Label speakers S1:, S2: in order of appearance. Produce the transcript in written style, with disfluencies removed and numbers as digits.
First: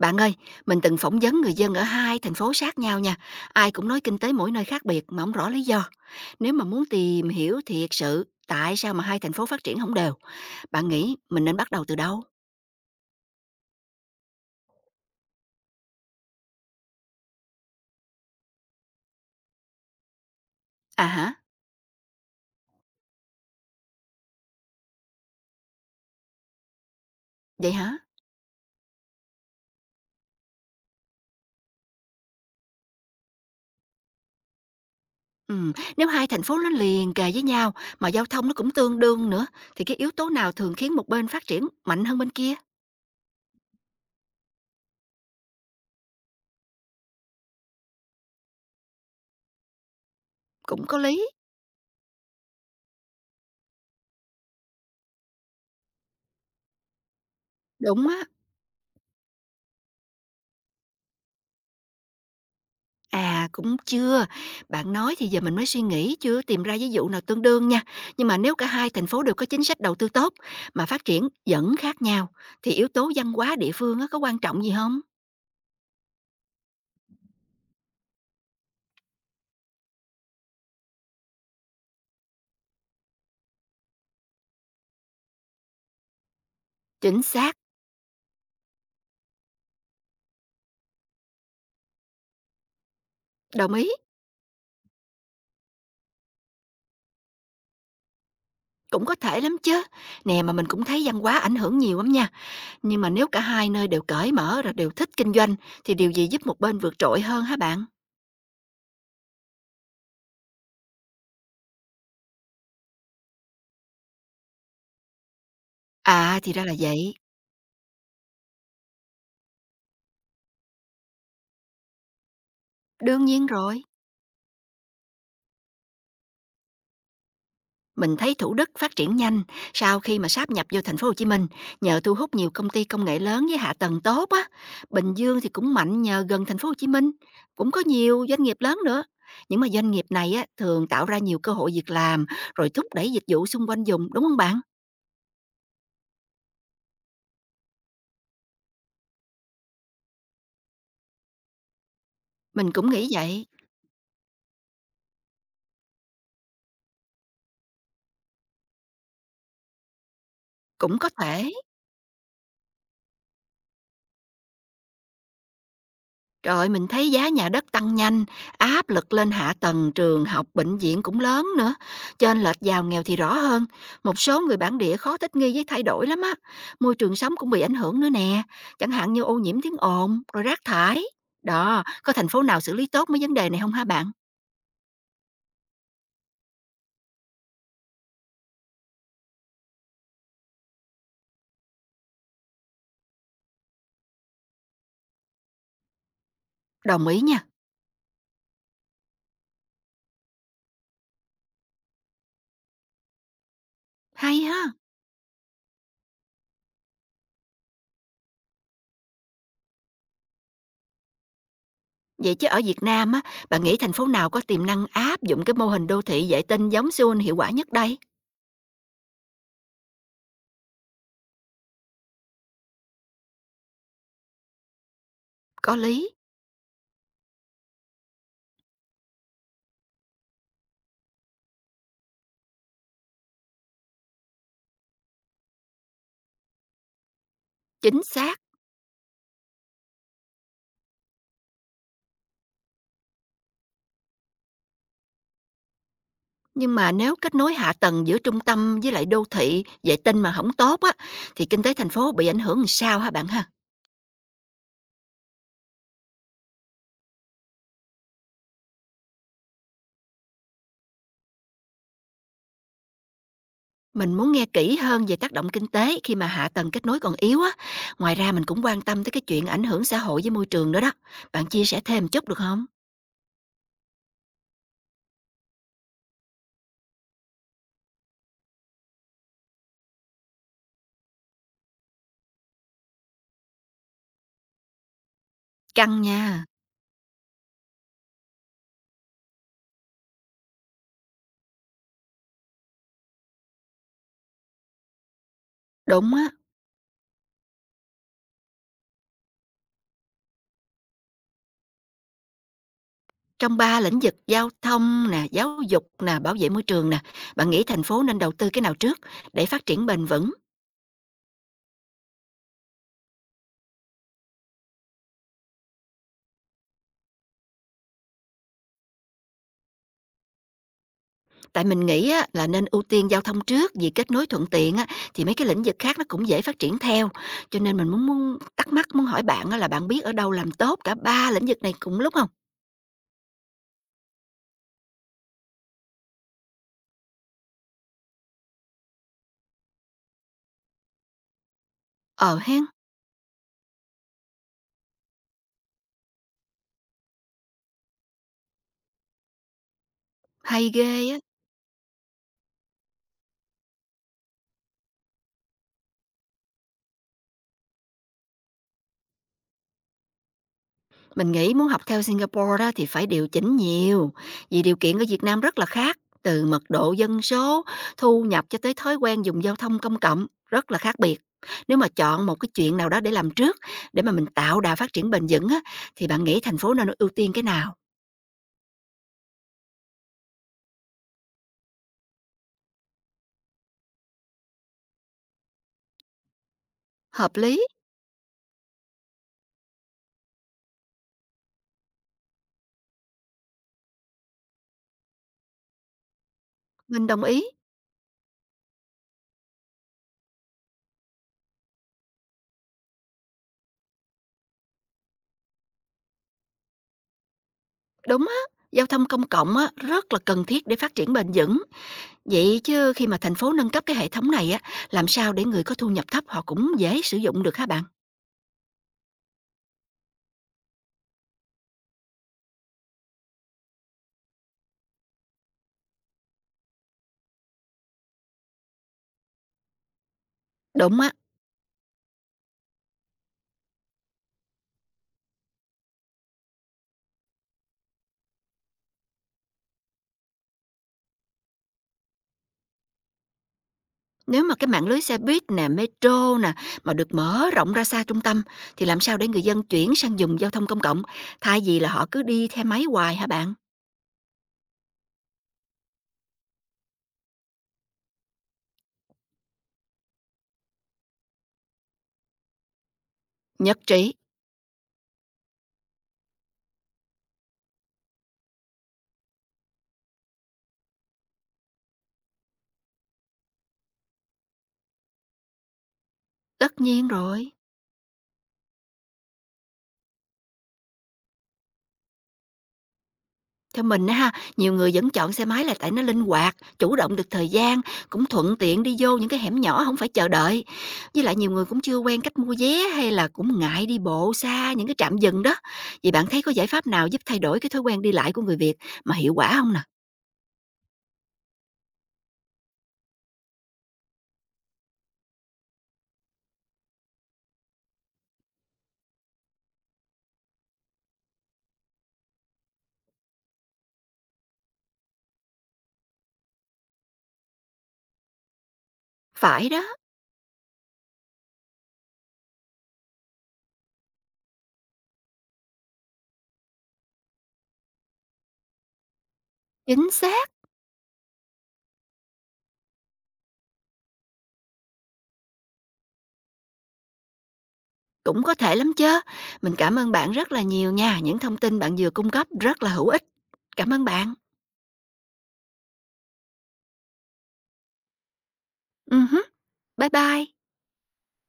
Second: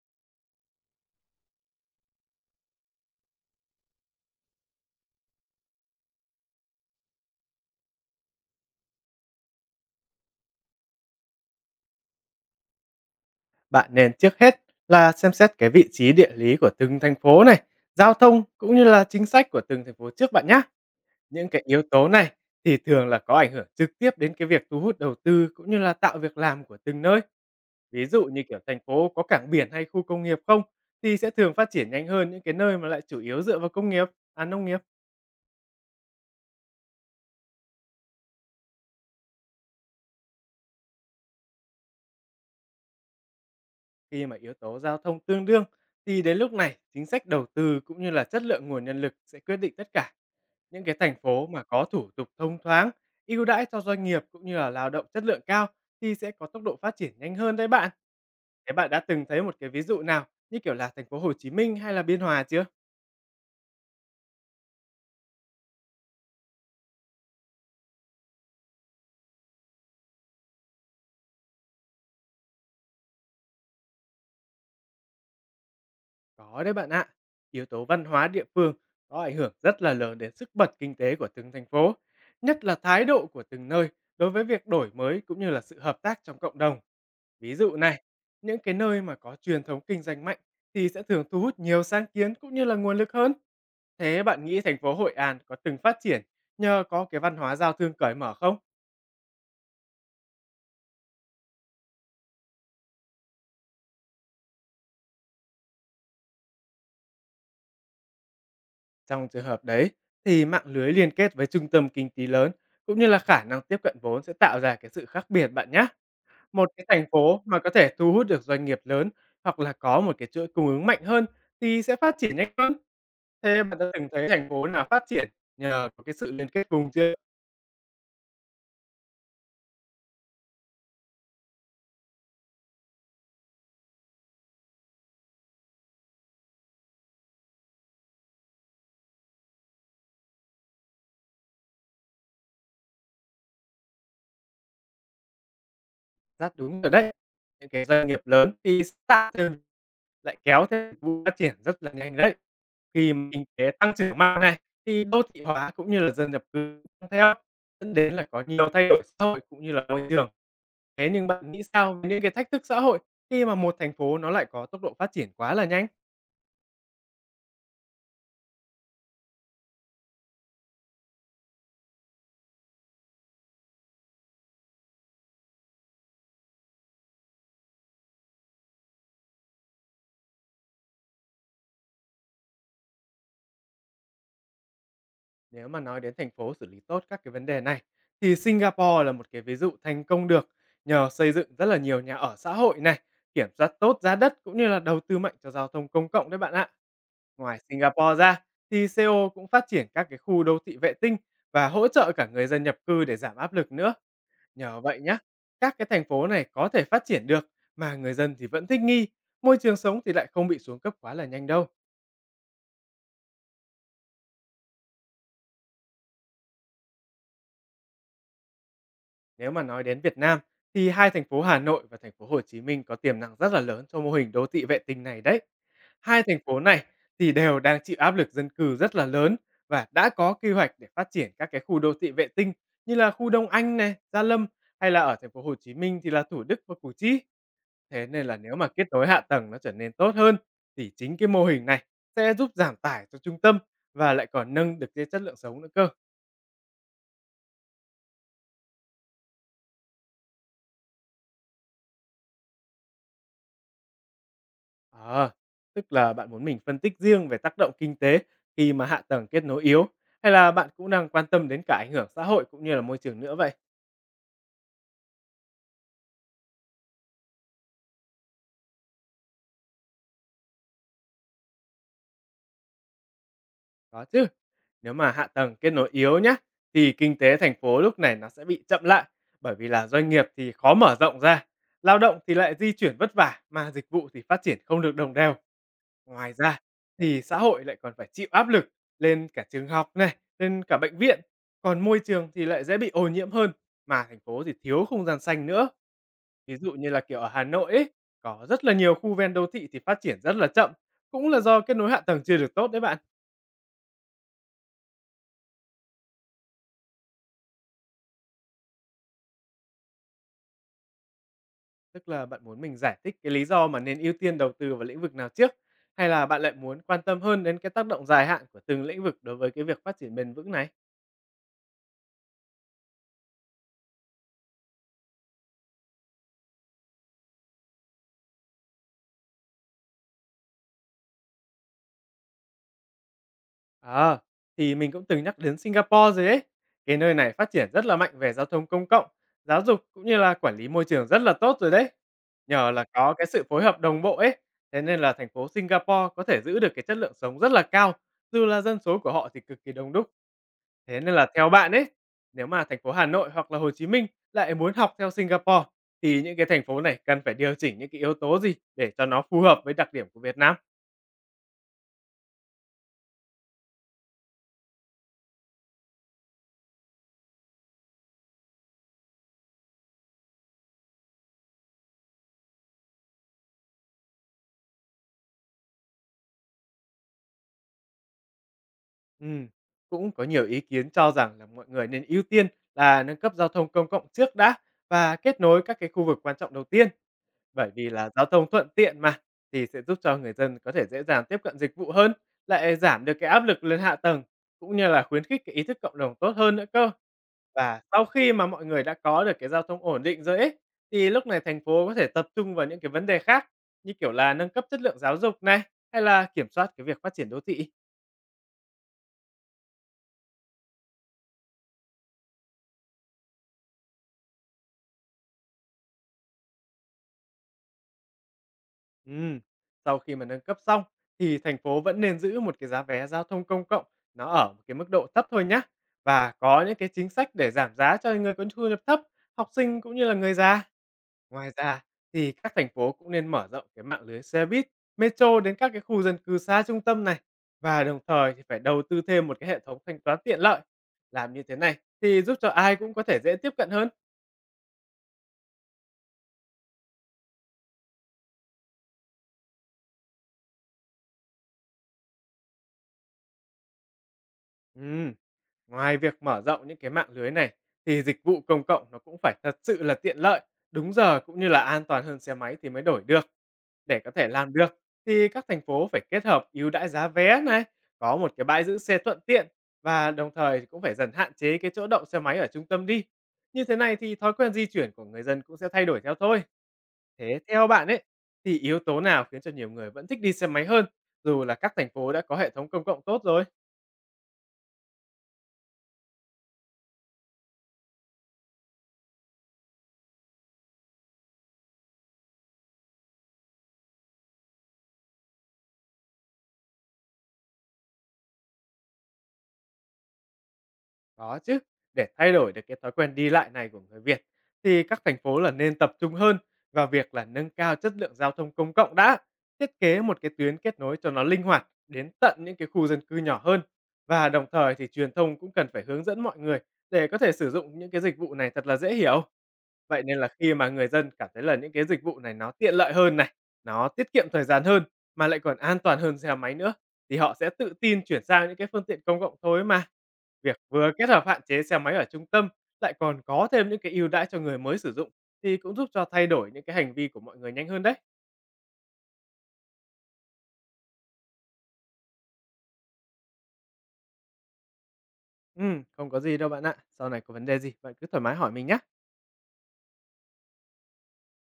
S1: Bạn ơi, mình từng phỏng vấn người dân ở hai thành phố sát nhau nha. Ai cũng nói kinh tế mỗi nơi khác biệt mà không rõ lý do. Nếu mà muốn tìm hiểu thiệt sự tại sao mà hai thành phố phát triển không đều, bạn nghĩ mình nên bắt đầu từ đâu?
S2: Bạn nên trước hết là xem xét cái vị trí địa lý của từng thành phố này, giao thông cũng như là chính sách của từng thành phố trước bạn nhé.
S1: À hả?
S2: Những cái yếu tố này thì thường là có ảnh hưởng trực tiếp đến cái việc thu hút đầu tư cũng như là tạo việc làm của từng nơi.
S1: Vậy hả?
S2: Ví dụ như kiểu thành phố có cảng biển hay khu công nghiệp không thì sẽ thường phát triển nhanh hơn những cái nơi mà lại chủ yếu dựa vào công nghiệp, à nông nghiệp.
S1: Ừ, nếu hai thành phố nó liền kề với nhau mà giao thông nó cũng tương đương nữa thì cái yếu tố nào thường khiến một bên phát triển mạnh hơn bên kia?
S2: Khi mà yếu tố giao thông tương đương thì đến lúc này chính sách đầu tư cũng như là chất lượng nguồn nhân lực sẽ quyết định tất cả. Những
S1: Cũng
S2: cái
S1: có
S2: thành
S1: lý.
S2: phố mà có thủ tục thông thoáng, ưu đãi cho doanh nghiệp cũng như là lao động chất lượng cao thì sẽ có tốc độ phát triển nhanh hơn đấy bạn.
S1: Đúng á.
S2: Thế bạn đã từng thấy một cái ví dụ nào như kiểu là thành phố Hồ Chí Minh hay là Biên Hòa chưa?
S1: À, cũng chưa. Bạn nói thì giờ mình mới suy nghĩ, chưa tìm ra ví dụ nào tương đương nha. Nhưng mà nếu cả hai thành phố đều có chính sách đầu tư tốt mà phát triển vẫn khác nhau, thì yếu tố văn hóa địa phương á, có quan trọng gì không?
S2: Có đấy bạn ạ. Yếu tố văn hóa địa phương có ảnh hưởng rất là lớn đến sức bật kinh tế của từng thành phố, nhất là thái độ của từng nơi đối với việc đổi mới cũng như là sự hợp tác trong cộng đồng.
S1: Chính
S2: Ví
S1: xác,
S2: dụ này, những cái nơi mà có truyền thống kinh doanh mạnh thì sẽ thường thu hút nhiều sáng kiến cũng như là nguồn lực hơn.
S1: đồng ý.
S2: Thế bạn nghĩ thành phố Hội An có từng phát triển nhờ có cái văn hóa giao thương cởi mở không?
S1: Cũng có thể lắm chứ. Nè mà mình cũng thấy văn hóa ảnh hưởng nhiều lắm nha. Nhưng mà nếu cả hai nơi đều cởi mở rồi đều thích kinh doanh, thì điều gì giúp một bên vượt trội hơn hả bạn?
S2: Trong trường hợp đấy thì mạng lưới liên kết với trung tâm kinh tế lớn cũng như là khả năng tiếp cận vốn sẽ tạo ra cái sự khác biệt bạn nhé.
S1: À, thì ra
S2: Một
S1: là
S2: cái thành
S1: vậy.
S2: phố mà có thể thu hút được doanh nghiệp lớn hoặc là có một cái chuỗi cung ứng mạnh hơn thì sẽ phát triển nhanh hơn.
S1: Đương nhiên
S2: Thế bạn
S1: rồi.
S2: đã từng thấy thành phố nào phát triển nhờ có cái sự liên kết vùng chưa?
S1: Mình thấy Thủ Đức phát triển nhanh sau khi mà sáp nhập vô thành phố Hồ Chí Minh nhờ thu hút nhiều công ty công nghệ lớn với hạ tầng tốt á. Bình Dương thì cũng mạnh nhờ gần thành phố Hồ Chí Minh, cũng có nhiều doanh nghiệp lớn nữa. Nhưng mà doanh nghiệp này á, thường tạo ra nhiều cơ hội việc làm rồi thúc đẩy dịch vụ xung quanh vùng, đúng không bạn?
S2: Rất đúng rồi đấy. Những cái doanh nghiệp lớn khi start thêm lại kéo theo dịch vụ phát triển rất là nhanh đấy.
S1: Mình cũng nghĩ
S2: Khi mà kinh
S1: vậy,
S2: tế tăng trưởng mạnh này, thì đô thị hóa cũng như là dân nhập cư tăng theo, dẫn đến là có nhiều thay đổi xã hội cũng như là môi trường.
S1: cũng có
S2: Thế nhưng bạn
S1: thể.
S2: nghĩ sao về những cái thách thức xã hội khi mà một thành phố nó lại có tốc độ phát triển quá là nhanh?
S1: Trời mình thấy giá nhà đất tăng nhanh, áp lực lên hạ tầng, trường học, bệnh viện cũng lớn nữa. Chênh lệch giàu nghèo thì rõ hơn. Một số người bản địa khó thích nghi với thay đổi lắm á. Môi trường sống cũng bị ảnh hưởng nữa nè. Chẳng hạn như ô nhiễm tiếng ồn, rồi rác thải. Đó, có thành phố nào xử lý tốt mấy vấn đề này không hả bạn?
S2: Nếu mà nói đến thành phố xử lý tốt các cái vấn đề này thì Singapore là một cái ví dụ thành công được nhờ xây dựng rất là nhiều nhà ở xã hội này, kiểm soát tốt giá đất cũng như là đầu tư mạnh cho giao thông công cộng đấy bạn ạ.
S1: Đồng ý nha.
S2: Ngoài Singapore ra thì Seoul cũng phát triển các cái khu đô thị vệ tinh và hỗ trợ cả người dân nhập cư để giảm áp lực nữa.
S1: Hay ha.
S2: Nhờ vậy nhá, các cái thành phố này có thể phát triển được mà người dân thì vẫn thích nghi, môi trường sống thì lại không bị xuống cấp quá là nhanh đâu.
S1: Vậy chứ ở Việt Nam á, bạn nghĩ thành phố nào có tiềm năng áp dụng cái mô hình đô thị vệ tinh giống Seoul hiệu quả nhất đây?
S2: Nếu mà nói đến Việt Nam thì hai thành phố Hà Nội và thành phố Hồ Chí Minh có tiềm năng rất là lớn cho mô hình đô thị vệ tinh này đấy.
S1: Có lý.
S2: Hai thành phố này thì đều đang chịu áp lực dân cư rất là lớn và đã có quy hoạch để phát triển các cái khu đô thị vệ tinh như là khu Đông Anh này, Gia Lâm, hay là ở thành phố Hồ Chí Minh thì là Thủ Đức và Củ Chi.
S1: Chính
S2: Thế nên là
S1: xác.
S2: nếu mà kết nối hạ tầng nó trở nên tốt hơn thì chính cái mô hình này sẽ giúp giảm tải cho trung tâm và lại còn nâng được cái chất lượng sống nữa cơ.
S1: Nhưng mà nếu kết nối hạ tầng giữa trung tâm với lại đô thị, vệ tinh mà không tốt á, thì kinh tế thành phố bị ảnh hưởng làm sao hả bạn ha?
S2: À, tức là bạn muốn mình phân tích riêng về tác động kinh tế khi mà hạ tầng kết nối yếu, hay là bạn cũng đang quan tâm đến cả ảnh hưởng xã hội cũng như là môi trường nữa vậy?
S1: Mình muốn nghe kỹ hơn về tác động kinh tế khi mà hạ tầng kết nối còn yếu á. Ngoài ra mình cũng quan tâm tới cái chuyện ảnh hưởng xã hội với môi trường nữa đó. Bạn chia sẻ thêm chút được không?
S2: Có chứ. Nếu mà hạ tầng kết nối yếu nhá thì kinh tế thành phố lúc này nó sẽ bị chậm lại, bởi vì là doanh nghiệp thì khó mở rộng ra, lao động thì lại di chuyển vất vả, mà dịch vụ thì phát triển không được đồng đều.
S1: Căng
S2: Ngoài
S1: nha.
S2: ra thì xã hội lại còn phải chịu áp lực lên cả trường học này, lên cả bệnh viện, còn môi trường thì lại dễ bị ô nhiễm hơn, mà thành phố thì thiếu không gian xanh nữa.
S1: Đúng á,
S2: Ví dụ như là, ở Hà Nội ấy, có rất là nhiều khu ven đô thị thì phát triển rất là chậm, cũng là do kết nối hạ tầng chưa được tốt đấy bạn.
S1: trong ba lĩnh vực giao thông nè, giáo dục nè, bảo vệ môi trường nè, bạn nghĩ thành phố nên đầu tư cái nào trước để phát triển bền vững?
S2: Tức là bạn muốn mình giải thích cái lý do mà nên ưu tiên đầu tư vào lĩnh vực nào trước, hay là bạn lại muốn quan tâm hơn đến cái tác động dài hạn của từng lĩnh vực đối với cái việc phát triển bền vững này?
S1: Tại mình nghĩ á, là nên ưu tiên giao thông trước, vì kết nối thuận tiện á, thì mấy cái lĩnh vực khác nó cũng dễ phát triển theo. Cho nên mình muốn muốn thắc mắc, muốn hỏi bạn á, là bạn biết ở đâu làm tốt cả ba lĩnh vực này cùng lúc không?
S2: À, thì mình cũng từng nhắc đến Singapore rồi ấy. Cái nơi này phát triển rất là mạnh về giao thông công cộng, giáo dục cũng như là quản lý môi trường rất là tốt rồi đấy.
S1: Ờ hén,
S2: Nhờ là có cái sự phối hợp đồng bộ ấy, thế nên là thành phố Singapore có thể giữ được cái chất lượng sống rất là cao, dù là dân số của họ thì cực kỳ đông đúc.
S1: hay ghê
S2: Thế nên
S1: á!
S2: là theo bạn ấy, nếu mà thành phố Hà Nội hoặc là Hồ Chí Minh lại muốn học theo Singapore, thì những cái thành phố này cần phải điều chỉnh những cái yếu tố gì để cho nó phù hợp với đặc điểm của Việt Nam?
S1: Mình nghĩ muốn học theo Singapore đó thì phải điều chỉnh nhiều, vì điều kiện ở Việt Nam rất là khác, từ mật độ dân số, thu nhập cho tới thói quen dùng giao thông công cộng, rất là khác biệt. Nếu mà chọn một cái chuyện nào đó để làm trước, để mà mình tạo đà phát triển bền vững á, thì bạn nghĩ thành phố nên ưu tiên cái nào?
S2: Ừm, Cũng có nhiều ý kiến cho rằng là mọi người nên ưu tiên là nâng cấp giao thông công cộng trước đã và kết nối các cái khu vực quan trọng đầu tiên,
S1: Hợp lý,
S2: bởi vì là giao thông thuận tiện mà thì sẽ giúp cho người dân có thể dễ dàng tiếp cận dịch vụ hơn, lại giảm được cái áp lực lên hạ tầng cũng như là khuyến khích cái ý thức cộng đồng tốt hơn nữa cơ.
S1: mình đồng ý.
S2: Và sau khi mà mọi người đã có được cái giao thông ổn định rồi ấy, thì lúc này thành phố có thể tập trung vào những cái vấn đề khác như kiểu là nâng cấp chất lượng giáo dục này hay là kiểm soát cái việc phát triển đô thị.
S1: Đúng á, giao thông công cộng á, rất là cần thiết để phát triển bền vững. Vậy chứ khi mà thành phố nâng cấp cái hệ thống này á, làm sao để người có thu nhập thấp họ cũng dễ sử dụng được hả bạn?
S2: Ừm, Sau khi mà nâng cấp xong thì thành phố vẫn nên giữ một cái giá vé giao thông công cộng nó ở một cái mức độ thấp thôi nhé, và có những cái chính sách để giảm giá cho người có thu nhập thấp, học sinh cũng như là người già.
S1: Đúng á,
S2: Ngoài ra thì các thành phố cũng nên mở rộng cái mạng lưới xe buýt, metro đến các cái khu dân cư xa trung tâm này, và đồng thời thì phải đầu tư thêm một cái hệ thống thanh toán tiện lợi. Làm như thế này thì giúp cho ai cũng có thể dễ tiếp cận hơn.
S1: nếu mà cái mạng lưới xe buýt nè, metro nè, mà được mở rộng ra xa trung tâm, thì làm sao để người dân chuyển sang dùng giao thông công cộng, thay vì là họ cứ đi theo máy hoài hả bạn?
S2: Ừm. Ngoài việc mở rộng những cái mạng lưới này thì dịch vụ công cộng nó cũng phải thật sự là tiện lợi, đúng giờ cũng như là an toàn hơn xe máy thì mới đổi được.
S1: Nhất
S2: Để có
S1: trí,
S2: thể làm được thì các thành phố phải kết hợp ưu đãi giá vé này, có một cái bãi giữ xe thuận tiện, và đồng thời thì cũng phải dần hạn chế cái chỗ đậu xe máy ở trung tâm đi. Như thế này thì thói quen di chuyển của người dân cũng sẽ thay đổi theo thôi.
S1: tất nhiên
S2: Thế
S1: rồi.
S2: theo bạn ấy thì yếu tố nào khiến cho nhiều người vẫn thích đi xe máy hơn dù là các thành phố đã có hệ thống công cộng tốt rồi?
S1: Theo mình á ha, nhiều người vẫn chọn xe máy là tại nó linh hoạt, chủ động được thời gian, cũng thuận tiện đi vô những cái hẻm nhỏ không phải chờ đợi. Với lại nhiều người cũng chưa quen cách mua vé hay là cũng ngại đi bộ xa những cái trạm dừng đó. Vậy bạn thấy có giải pháp nào giúp thay đổi cái thói quen đi lại của người Việt mà hiệu quả không nè?
S2: Có chứ, để thay đổi được cái thói quen đi lại này của người Việt thì các thành phố là nên tập trung hơn vào việc là nâng cao chất lượng giao thông công cộng đã, thiết kế một cái tuyến kết nối cho nó linh hoạt đến tận những cái khu dân cư nhỏ hơn, và đồng thời thì truyền thông cũng cần phải hướng dẫn mọi người để có thể sử dụng những cái dịch vụ này thật là dễ hiểu.
S1: Phải đó,
S2: Vậy nên là khi mà người dân cảm thấy là những cái dịch vụ này nó tiện lợi hơn này, nó tiết kiệm thời gian hơn mà lại còn an toàn hơn xe máy nữa thì họ sẽ tự tin chuyển sang những cái phương tiện công cộng thôi mà.
S1: chính xác,
S2: Việc vừa kết hợp hạn chế xe máy ở trung tâm, lại còn có thêm những cái ưu đãi cho người mới sử dụng thì cũng giúp cho thay đổi những cái hành vi của mọi người nhanh hơn đấy.
S1: cũng có thể lắm chứ. Mình cảm ơn bạn rất là nhiều nha, những thông tin bạn vừa cung cấp rất là hữu ích. Cảm ơn bạn.
S2: Không có gì đâu bạn ạ. Sau này có vấn đề gì bạn cứ thoải mái hỏi mình nhé.
S1: Hứm, bye bye.